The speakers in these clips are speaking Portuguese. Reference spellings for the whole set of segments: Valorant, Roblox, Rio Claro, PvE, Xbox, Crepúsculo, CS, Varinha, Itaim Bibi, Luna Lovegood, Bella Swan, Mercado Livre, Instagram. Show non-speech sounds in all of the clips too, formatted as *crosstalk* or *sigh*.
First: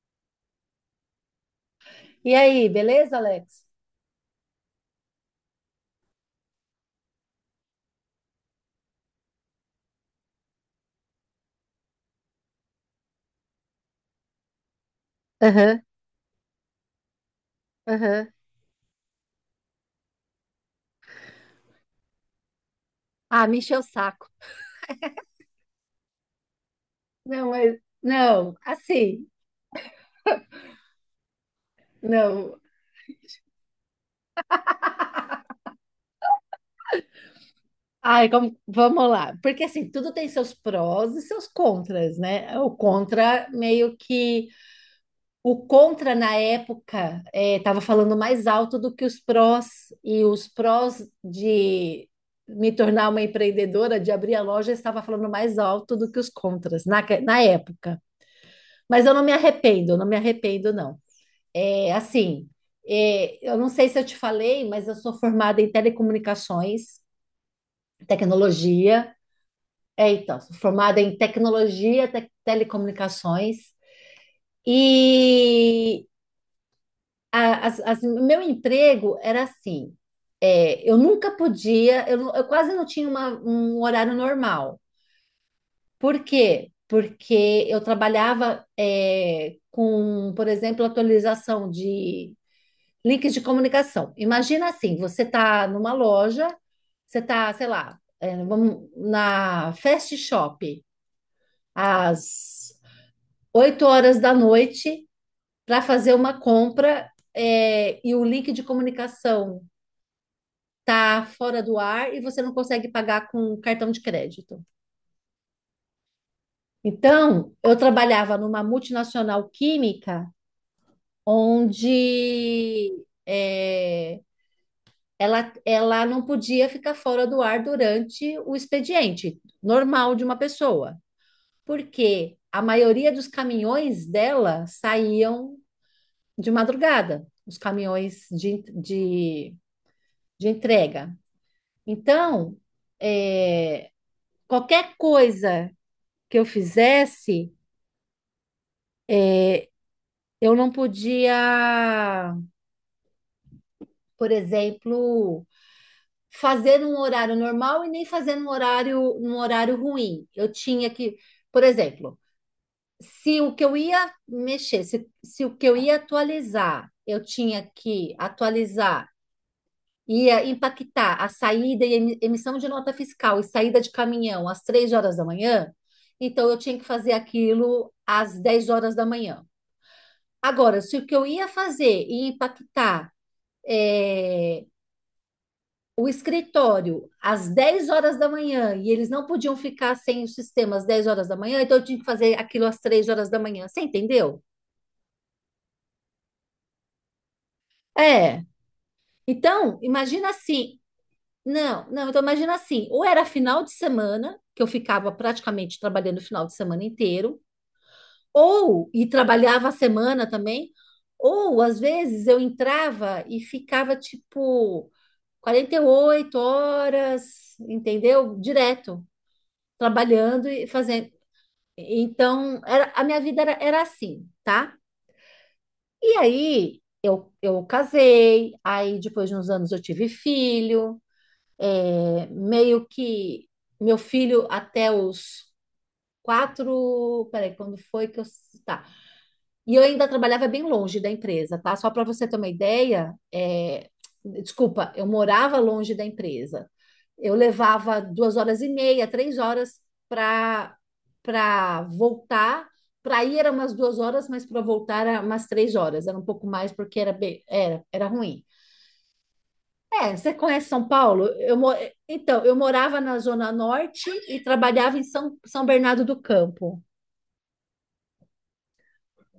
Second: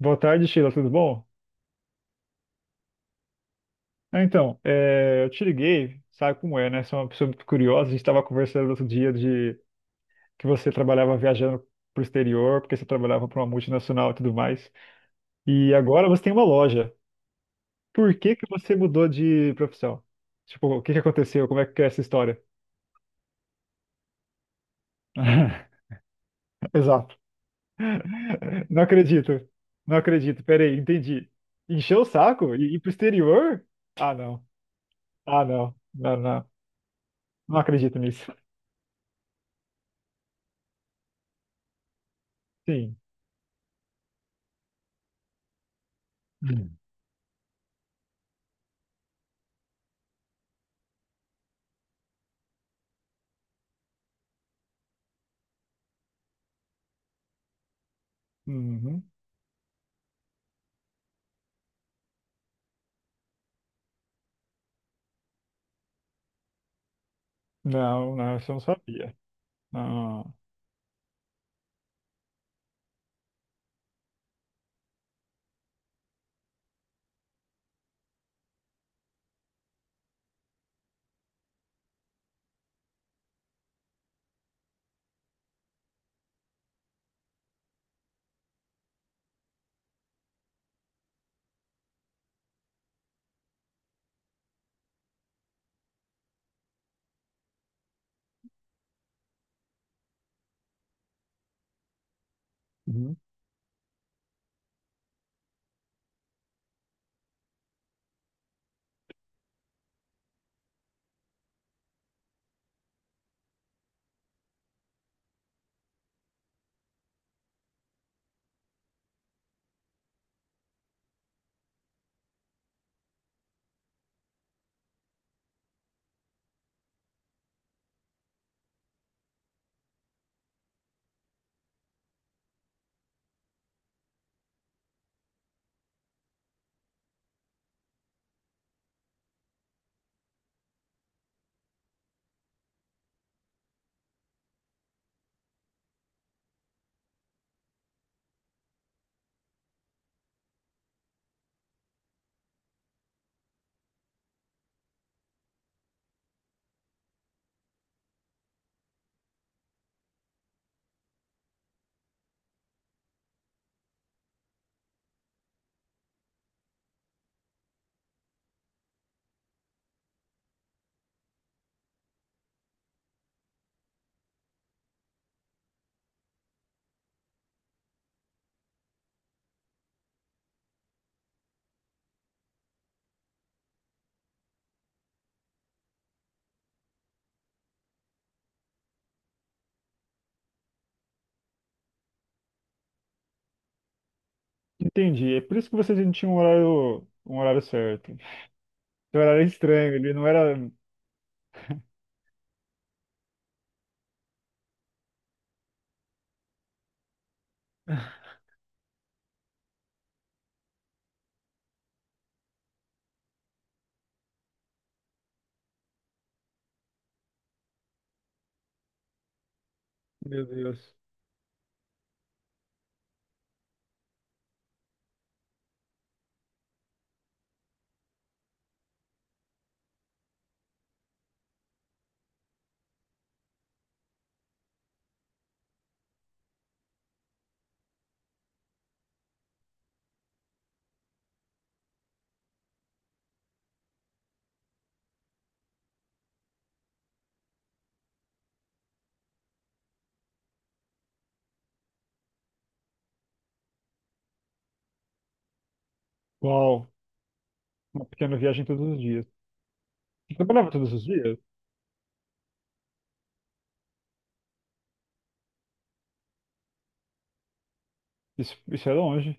Boa tarde, Sheila, tudo bom? E aí, beleza, Alex? Eu te liguei, sabe como é, né? Sou uma pessoa muito curiosa. A gente estava conversando outro dia de que você trabalhava viajando para o exterior, porque você trabalhava para uma multinacional e tudo mais. E Aham, agora você tem uma loja. Por aham. que que você mudou de profissão? Tipo, o que aconteceu? Como é que é essa história? Ah, me encheu o saco. *laughs* Exato. Não, mas não, Não assim, acredito. Não acredito. Peraí, entendi. Encheu o saco não. e ir pro exterior? Ah, não. Ah, não. Não, não. Não acredito Ai, nisso. como, vamos lá. Porque assim, tudo tem seus prós e seus contras, né? O Sim. contra meio que o contra na época estava falando mais alto do que os prós e os prós de me tornar uma empreendedora, de abrir a loja, estava falando mais alto do que os contras na época. Uhum. Mas eu não me arrependo, eu não me arrependo, não. É, assim, eu não sei se eu te falei, mas eu sou formada em telecomunicações, Não, não, isso eu não tecnologia. sabia. É, Não. então, sou formada em tecnologia, telecomunicações. E meu emprego era assim: eu nunca podia, eu quase não tinha um horário normal. Por quê? Porque eu trabalhava com, por exemplo, atualização links de comunicação. Imagina assim, você está numa loja, você está, sei lá, na Fast Shop, às Uhum. 8 horas da noite, para fazer uma compra, e o link de comunicação está fora do ar e você não consegue pagar com cartão de crédito. Então, eu trabalhava numa multinacional química, onde... é, ela, ela não podia ficar fora do ar durante o expediente normal de uma pessoa, porque a maioria dos caminhões dela saíam de madrugada, os caminhões de entrega. Então, é, qualquer coisa que eu fizesse, eu não podia, por exemplo, fazer num horário normal e nem fazer num horário ruim. Eu tinha que, por exemplo, se o que eu ia mexer, se o que eu ia atualizar, eu tinha que atualizar, ia impactar a saída e emissão de nota fiscal e saída de caminhão às 3 horas da manhã, então eu tinha que fazer aquilo às 10 horas da manhã. Agora, se o que eu ia fazer ia impactar eh, o escritório às 10 horas da manhã e eles não podiam ficar sem o sistema às 10 horas da manhã, então eu tinha que fazer aquilo às 3 horas da manhã. Você entendeu? Entendi. É por isso que vocês não tinham um horário certo. É. Seu horário era Então, estranho, ele não imagina era. assim. Não, não, então imagina assim, ou era final de semana, que eu ficava praticamente trabalhando o final de semana inteiro, ou e trabalhava a semana também, ou às vezes eu entrava e ficava tipo 48 horas, entendeu? Direto, Meu trabalhando e Deus. fazendo. Então, a minha vida era assim, tá? E aí eu casei, aí depois de uns anos eu tive filho. É, meio que meu filho até os 4. Peraí, quando foi que eu. Tá. E eu ainda trabalhava bem longe da empresa, tá? Só para você ter uma ideia, desculpa, eu morava longe da empresa. Eu levava 2 horas e meia, 3 horas para para voltar. Para ir eram umas 2 horas, mas para voltar era umas 3 horas. Era um pouco mais Uau, porque era, bem- era, uma era pequena ruim. viagem todos os dias. É, você Você conhece trabalhava São todos os Paulo? dias? Então, eu morava na Zona Norte e trabalhava em São Bernardo do Campo. Isso é longe.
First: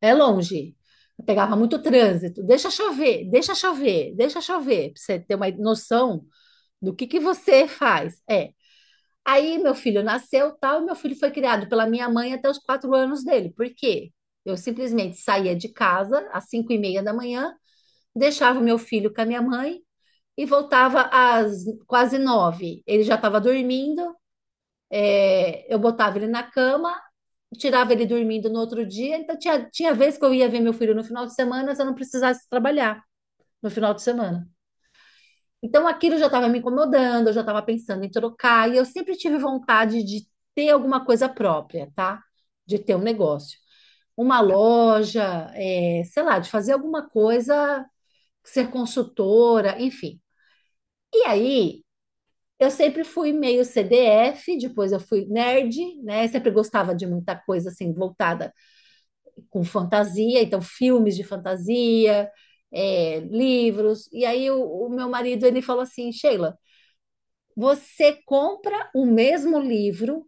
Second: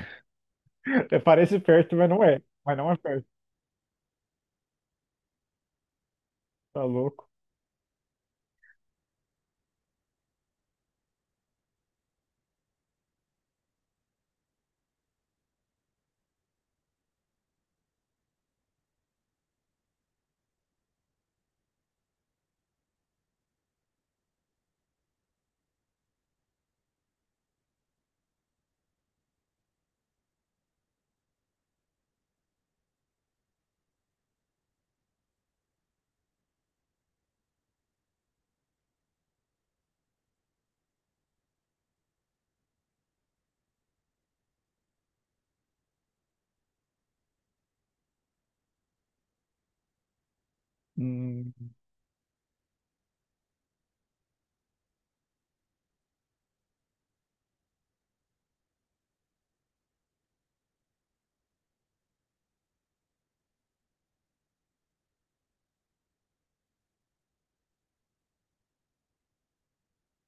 É longe. *laughs* É, Eu pegava parece muito perto, mas não trânsito. é. Deixa Mas não é perto. chover, deixa chover, deixa chover, para você ter uma noção Tá do que louco. você faz. É. Aí meu filho nasceu, tal, e meu filho foi criado pela minha mãe até os 4 anos dele. Por quê? Eu simplesmente saía de casa às 5h30 da manhã, deixava o meu filho com a minha mãe e voltava às quase nove. Ele já estava dormindo. Eu botava ele na cama, tirava ele dormindo no outro dia. Então, tinha vez que eu ia ver meu filho no final de semana se eu não precisasse trabalhar no final de semana. Então, aquilo já estava me incomodando, eu já estava pensando em trocar. E eu sempre tive vontade de ter alguma coisa própria, tá? De ter um negócio. Uma loja, sei lá, de fazer alguma coisa, ser consultora, enfim. E Hum. aí, eu sempre fui meio CDF, depois eu fui nerd, né? Sempre gostava de muita coisa assim voltada com fantasia, então filmes de fantasia, livros. E aí o meu marido ele falou assim, Sheila, você compra o mesmo livro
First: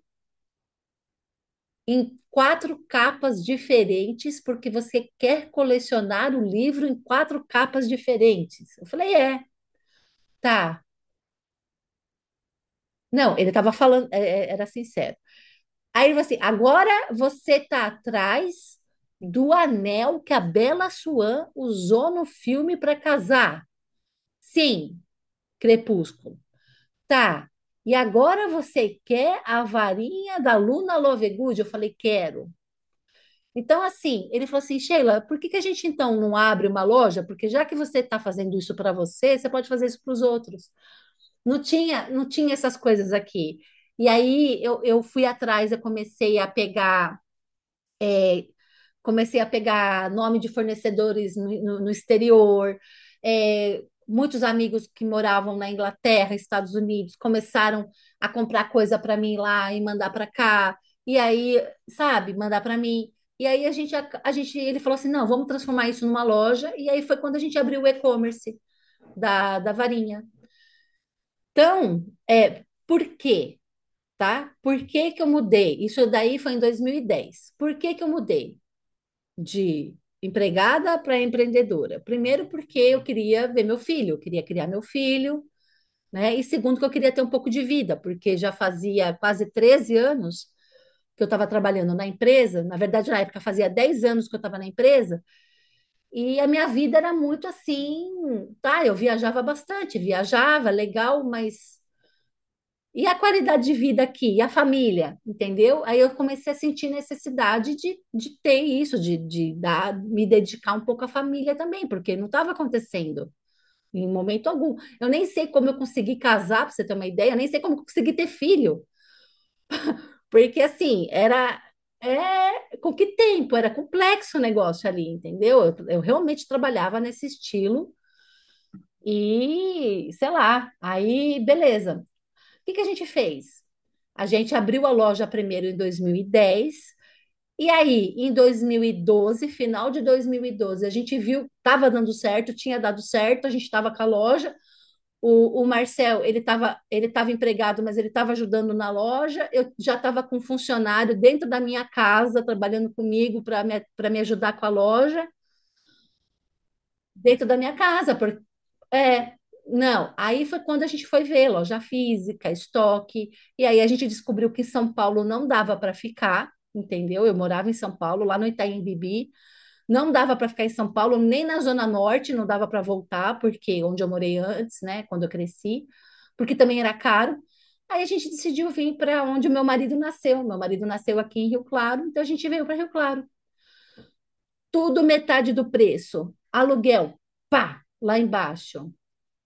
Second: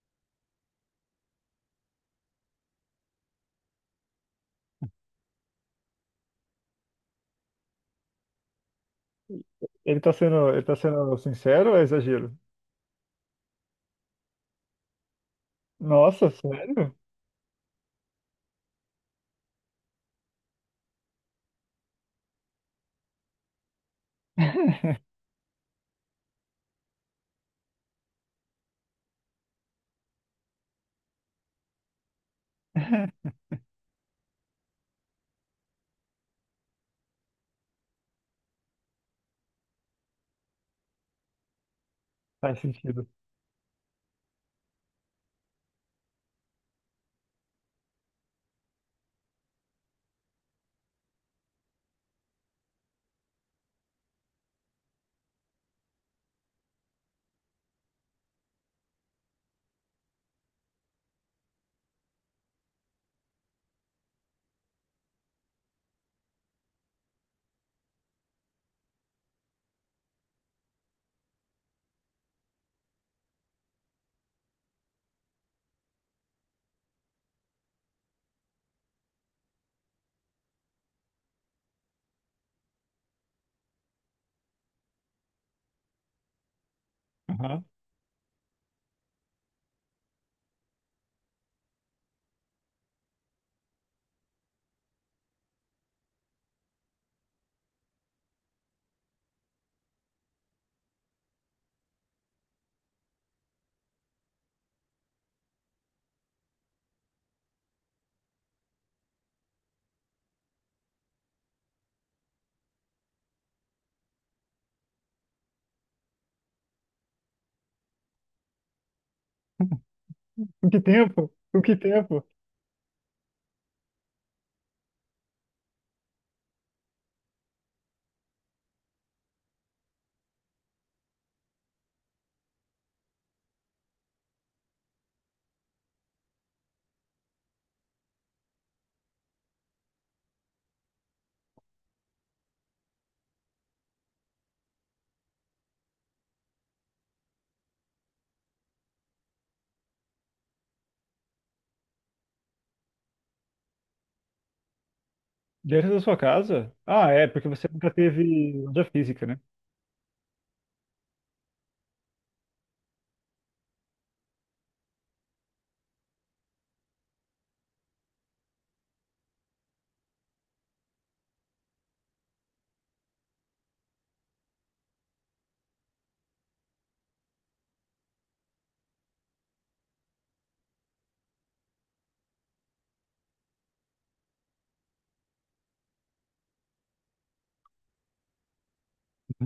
em quatro capas diferentes porque você quer colecionar o livro em quatro capas diferentes. Eu falei, é, Ele tá sendo, ele tá tá. sendo sincero ou é exagero? Não, ele estava falando, era sincero. Aí ele falou Nossa, assim: sério? agora você está atrás do anel que a Bella Swan usou no filme para casar. Sim, *laughs* Crepúsculo. Tá. E agora você quer a varinha da Luna Lovegood? Eu falei: quero. Então, assim, ele falou assim: Sheila, por que que a gente então não abre uma loja? Porque já que você está fazendo isso para você, você pode fazer isso para os outros. Não tinha Faz essas sentido. coisas aqui. E aí eu fui atrás, eu comecei a pegar é, comecei a pegar nome de fornecedores no exterior. É, muitos amigos que moravam na Inglaterra, Estados Unidos, começaram a comprar coisa para mim lá e mandar para cá. E aí, sabe, mandar para mim. E aí a gente, ele falou assim, não, vamos transformar isso numa loja. E aí foi quando a gente abriu o e-commerce da Varinha. Então, por quê? Tá? Por que que eu mudei? Isso daí foi em 2010. Por que que eu mudei? De empregada para empreendedora. Primeiro, porque eu queria ver meu filho, eu queria criar meu filho, né? E segundo, que eu queria ter um pouco de Uhum. vida, porque já fazia quase 13 anos que eu estava trabalhando na empresa. Na verdade, na época fazia 10 anos que eu estava na empresa, e a minha vida era muito assim, tá? Eu viajava bastante, viajava, legal, mas e a qualidade de vida aqui, e a família, entendeu? Aí eu comecei a sentir necessidade de ter isso, de me dedicar um pouco à família também, porque não estava acontecendo em momento algum. Eu nem sei como eu consegui casar, para você ter uma ideia, eu nem sei como eu consegui ter filho, porque Com que assim, tempo? era. Com que tempo? É, com que tempo? Era complexo o negócio ali, entendeu? Eu realmente trabalhava nesse estilo e, sei lá, aí beleza. O que que a gente fez? A gente abriu a loja primeiro em 2010 e aí, em 2012, final de 2012, a gente viu, estava dando certo, tinha dado certo, a gente estava com a loja. O Marcel, ele estava empregado, mas ele estava ajudando na loja. Eu já estava com um funcionário dentro da minha casa, trabalhando comigo pra me ajudar com a loja Dentro da sua casa? Ah, é, dentro porque da você minha nunca casa, teve porque loja física, é, né? não. Aí foi quando a gente foi ver loja física, estoque, e aí a gente descobriu que São Paulo não dava para ficar, entendeu? Eu morava em São Paulo, lá no Itaim Bibi, não dava para ficar em São Paulo, nem na Zona Norte, não dava para voltar, porque onde eu morei antes, né, quando eu cresci, porque também era caro. Aí a gente decidiu vir para onde o meu marido nasceu. Meu marido nasceu aqui em Rio Claro, então a gente veio para Rio Claro tudo metade do preço. Aluguel, pá, lá embaixo.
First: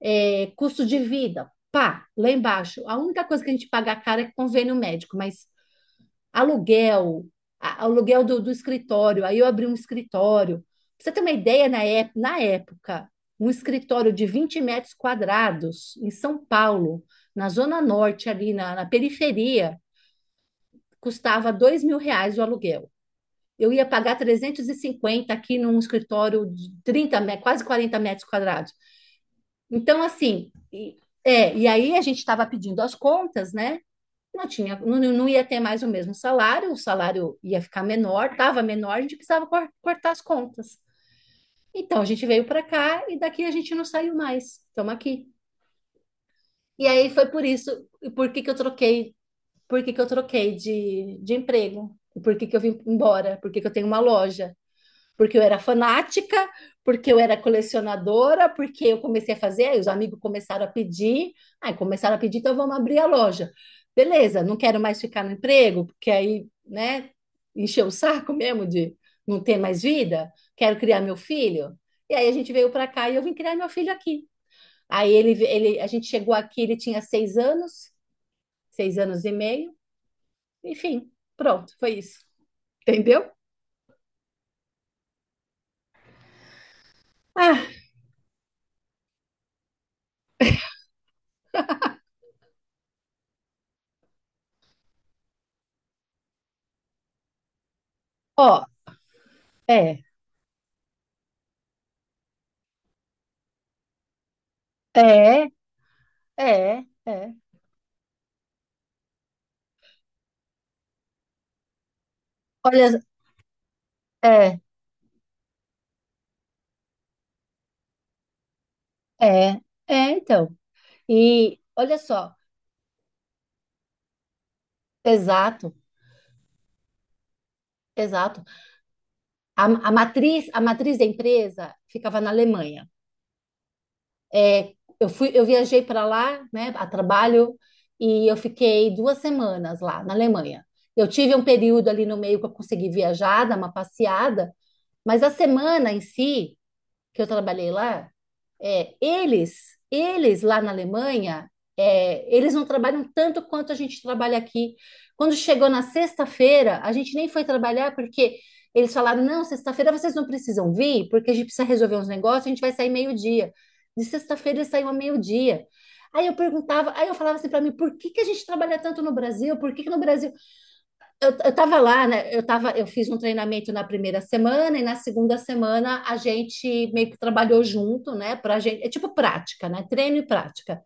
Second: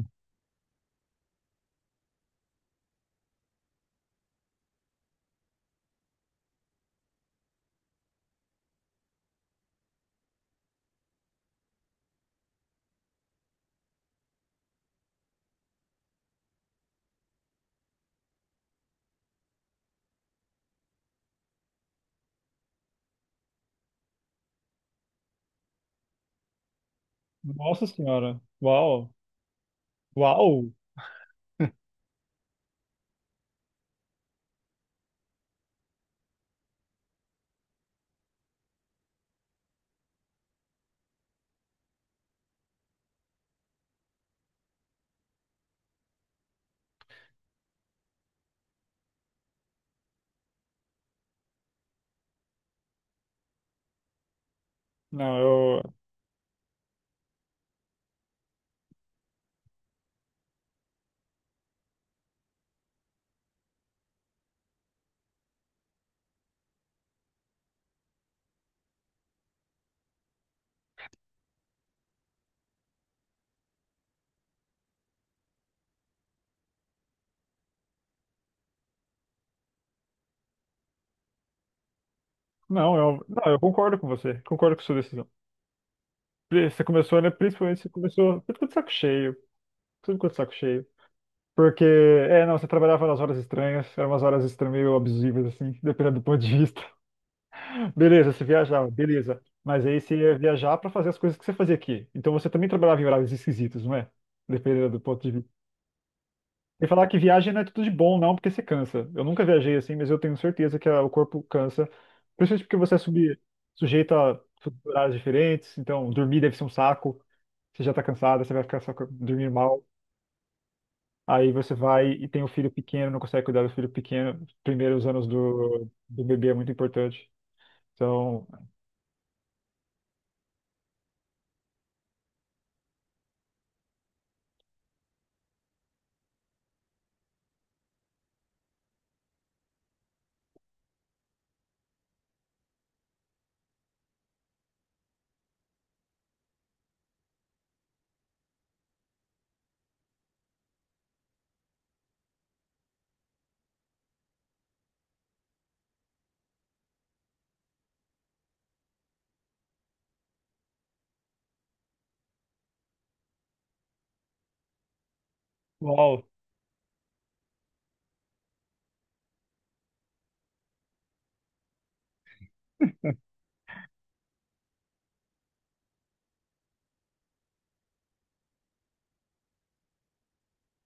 É, custo de vida, pá, lá embaixo. A única coisa que a gente paga cara é convênio médico, mas aluguel, aluguel do escritório. Aí eu abri um escritório. Pra você ter uma ideia, na época, um escritório de 20 metros quadrados em São Paulo, na Zona Norte, ali na periferia, custava R$ 2.000 o aluguel. Eu ia pagar 350 aqui num escritório de quase Nossa quarenta metros senhora. quadrados. Uau. Então, assim, Uau. E aí a gente estava pedindo as contas, né? Não tinha. Não, não ia ter mais o mesmo salário, o salário ia ficar menor, estava menor, a gente precisava cortar as contas. Então, a gente veio para cá e daqui a gente não saiu mais. Estamos aqui. E aí foi por isso, e por que que eu troquei, por que que eu troquei de emprego? Por que que eu vim embora? Por que que eu tenho uma loja? Porque Não, eu era eu. fanática, porque eu era colecionadora, porque eu comecei a fazer, aí os amigos começaram a pedir, aí começaram a pedir, então vamos abrir a loja. Beleza, não quero mais ficar no emprego, porque aí, né, encheu o saco mesmo de não ter mais vida, quero criar meu filho. E aí a gente veio para cá e eu vim criar meu filho aqui. Aí a gente chegou aqui, ele tinha 6 anos, 6 anos e meio, enfim, pronto, foi isso. Não, Entendeu? Eu concordo com você. Concordo com sua decisão. Você começou, né? Ah, Principalmente você começou. Você ficou de saco cheio. Você ficou de saco cheio. Porque, é, não, você trabalhava nas horas estranhas. Eram umas horas estranhas, meio abusivas, assim, *laughs* dependendo do ponto de vista. *laughs* Beleza, você ó, viajava, beleza. Mas aí é, você ia viajar pra fazer as coisas que você fazia aqui. Então você também trabalhava em horários esquisitos, não é? Dependendo do ponto de é, vista. é, E falar que é. viagem não é tudo de bom, não, porque você cansa. Eu nunca viajei assim, mas eu tenho certeza que ah, o corpo cansa. Principalmente porque Olha, sujeito a é, horários diferentes, então dormir deve ser um saco. Você já tá cansado, você vai ficar só dormir é, mal. é, então. Aí E você olha vai e só, tem o filho pequeno, não consegue cuidar do filho pequeno. Primeiro, os anos exato, do bebê é muito importante. exato. Então, A matriz da empresa ficava na Alemanha. É, eu viajei para lá, né, a trabalho, e eu fiquei 2 semanas lá na Alemanha. Eu tive um período ali no meio que eu consegui viajar, dar uma passeada, mas a semana em si que eu trabalhei lá, é, eles, eles lá na Alemanha, eles não trabalham tanto quanto a gente trabalha aqui. Quando chegou na sexta-feira, a gente nem foi trabalhar porque eles falaram: não, sexta-feira vocês não precisam vir, porque a gente precisa resolver uns negócios, a gente vai sair meio-dia. De sexta-feira eles saíam a meio-dia. Aí uau, eu perguntava, aí eu falava assim para mim, por que que a gente trabalha tanto no Brasil? Por que que no Brasil? Eu estava lá, né? Eu fiz um treinamento na primeira semana e na segunda semana a gente meio que trabalhou junto, né? Pra gente, é tipo prática, né? Treino e prática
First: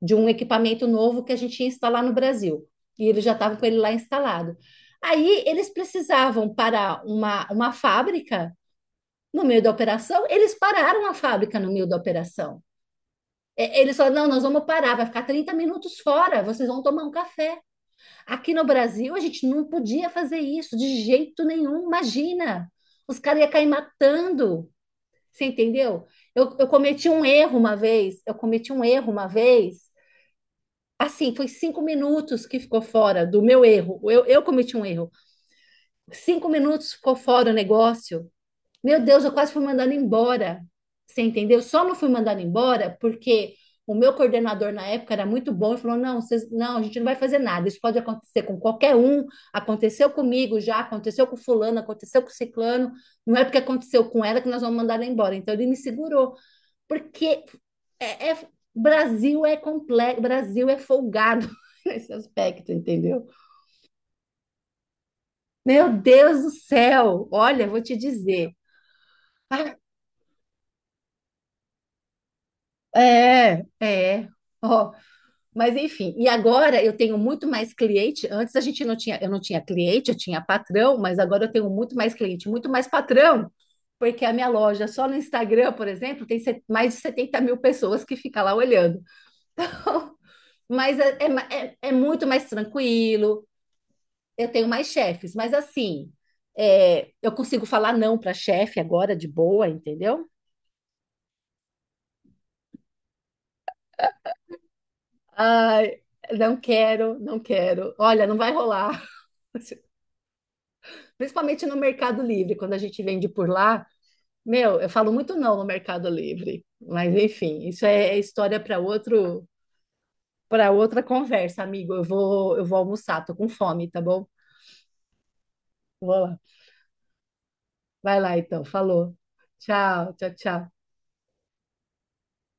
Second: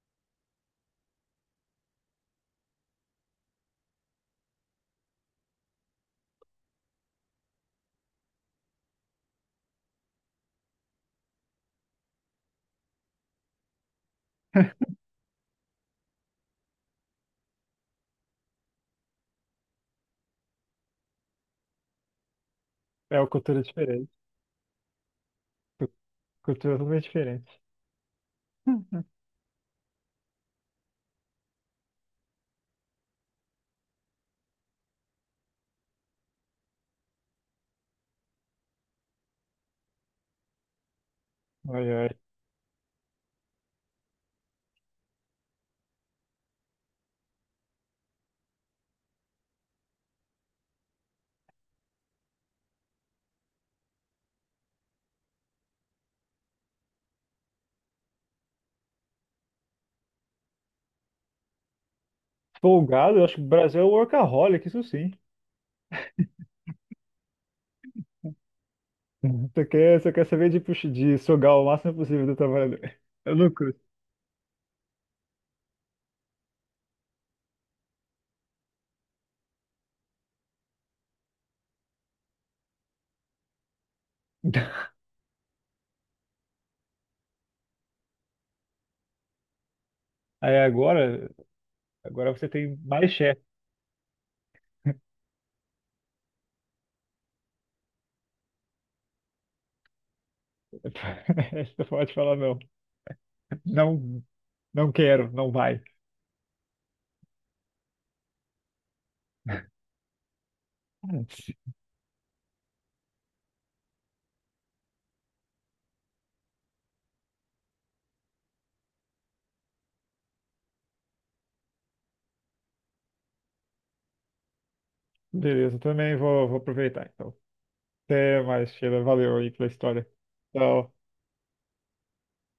de um equipamento novo que a gente ia instalar no Brasil. E eles já estavam com ele lá instalado. Aí eles precisavam parar uma fábrica no meio da operação, eles pararam a fábrica no meio da operação. É, eles falaram: não, nós vamos parar, vai ficar 30 minutos fora, vocês vão tomar um café. Aqui no Brasil, a gente não podia fazer isso de jeito nenhum, imagina. Os é uma caras iam cultura cair diferente. matando, você Cu- entendeu? Eu Cultura totalmente cometi um diferente. erro uma vez, eu cometi um erro *laughs* uma vez, assim, foi 5 minutos que ficou fora do meu erro, eu cometi um erro. 5 minutos ficou fora o negócio, meu Deus, eu quase fui mandada embora. Você entendeu? Só Ai, não fui ai. mandada embora porque o meu coordenador na época era muito bom e falou: não, vocês, não, a gente não vai fazer nada. Isso pode acontecer com qualquer um. Aconteceu comigo já, aconteceu com fulano, aconteceu com ciclano. Não é porque aconteceu com ela que nós vamos mandar ela embora. Então ele me segurou, porque é, é- Brasil é complexo, Brasil é folgado *laughs* nesse aspecto, Folgado, eu entendeu? acho que o Brasil é um workaholic, isso sim. Meu Deus do céu! Olha, vou te dizer. *laughs* Você quer saber de, de sugar o máximo possível do trabalhador. É É, lucro. é. Ó, mas enfim, e agora eu tenho muito mais cliente. Antes a gente não tinha, eu não tinha cliente, eu tinha patrão, mas agora eu tenho muito mais cliente, muito mais patrão, porque a minha loja *laughs* só no Instagram, por exemplo, tem mais de 70 mil pessoas que ficam lá olhando. *laughs* Aí Mas é, é, agora, ma- é- é muito agora você mais tem mais chefe. tranquilo, eu tenho mais chefes, mas assim, eu consigo falar não para chefe agora de boa, entendeu? *laughs* Você pode falar não. Não, não quero, não vai. Ai, não quero, não quero. Olha, não vai rolar. *laughs* Principalmente no Mercado Livre, quando a gente vende por lá, meu, eu falo muito não no Mercado Livre. Mas enfim, isso é história para outra conversa, amigo. Eu vou almoçar, tô com fome, tá bom? Beleza, também Vou lá. vou, vou aproveitar então. Vai lá Até então, mais, Sheila. falou. Valeu aí pela história. Tchau, tchau, tchau. Tchau.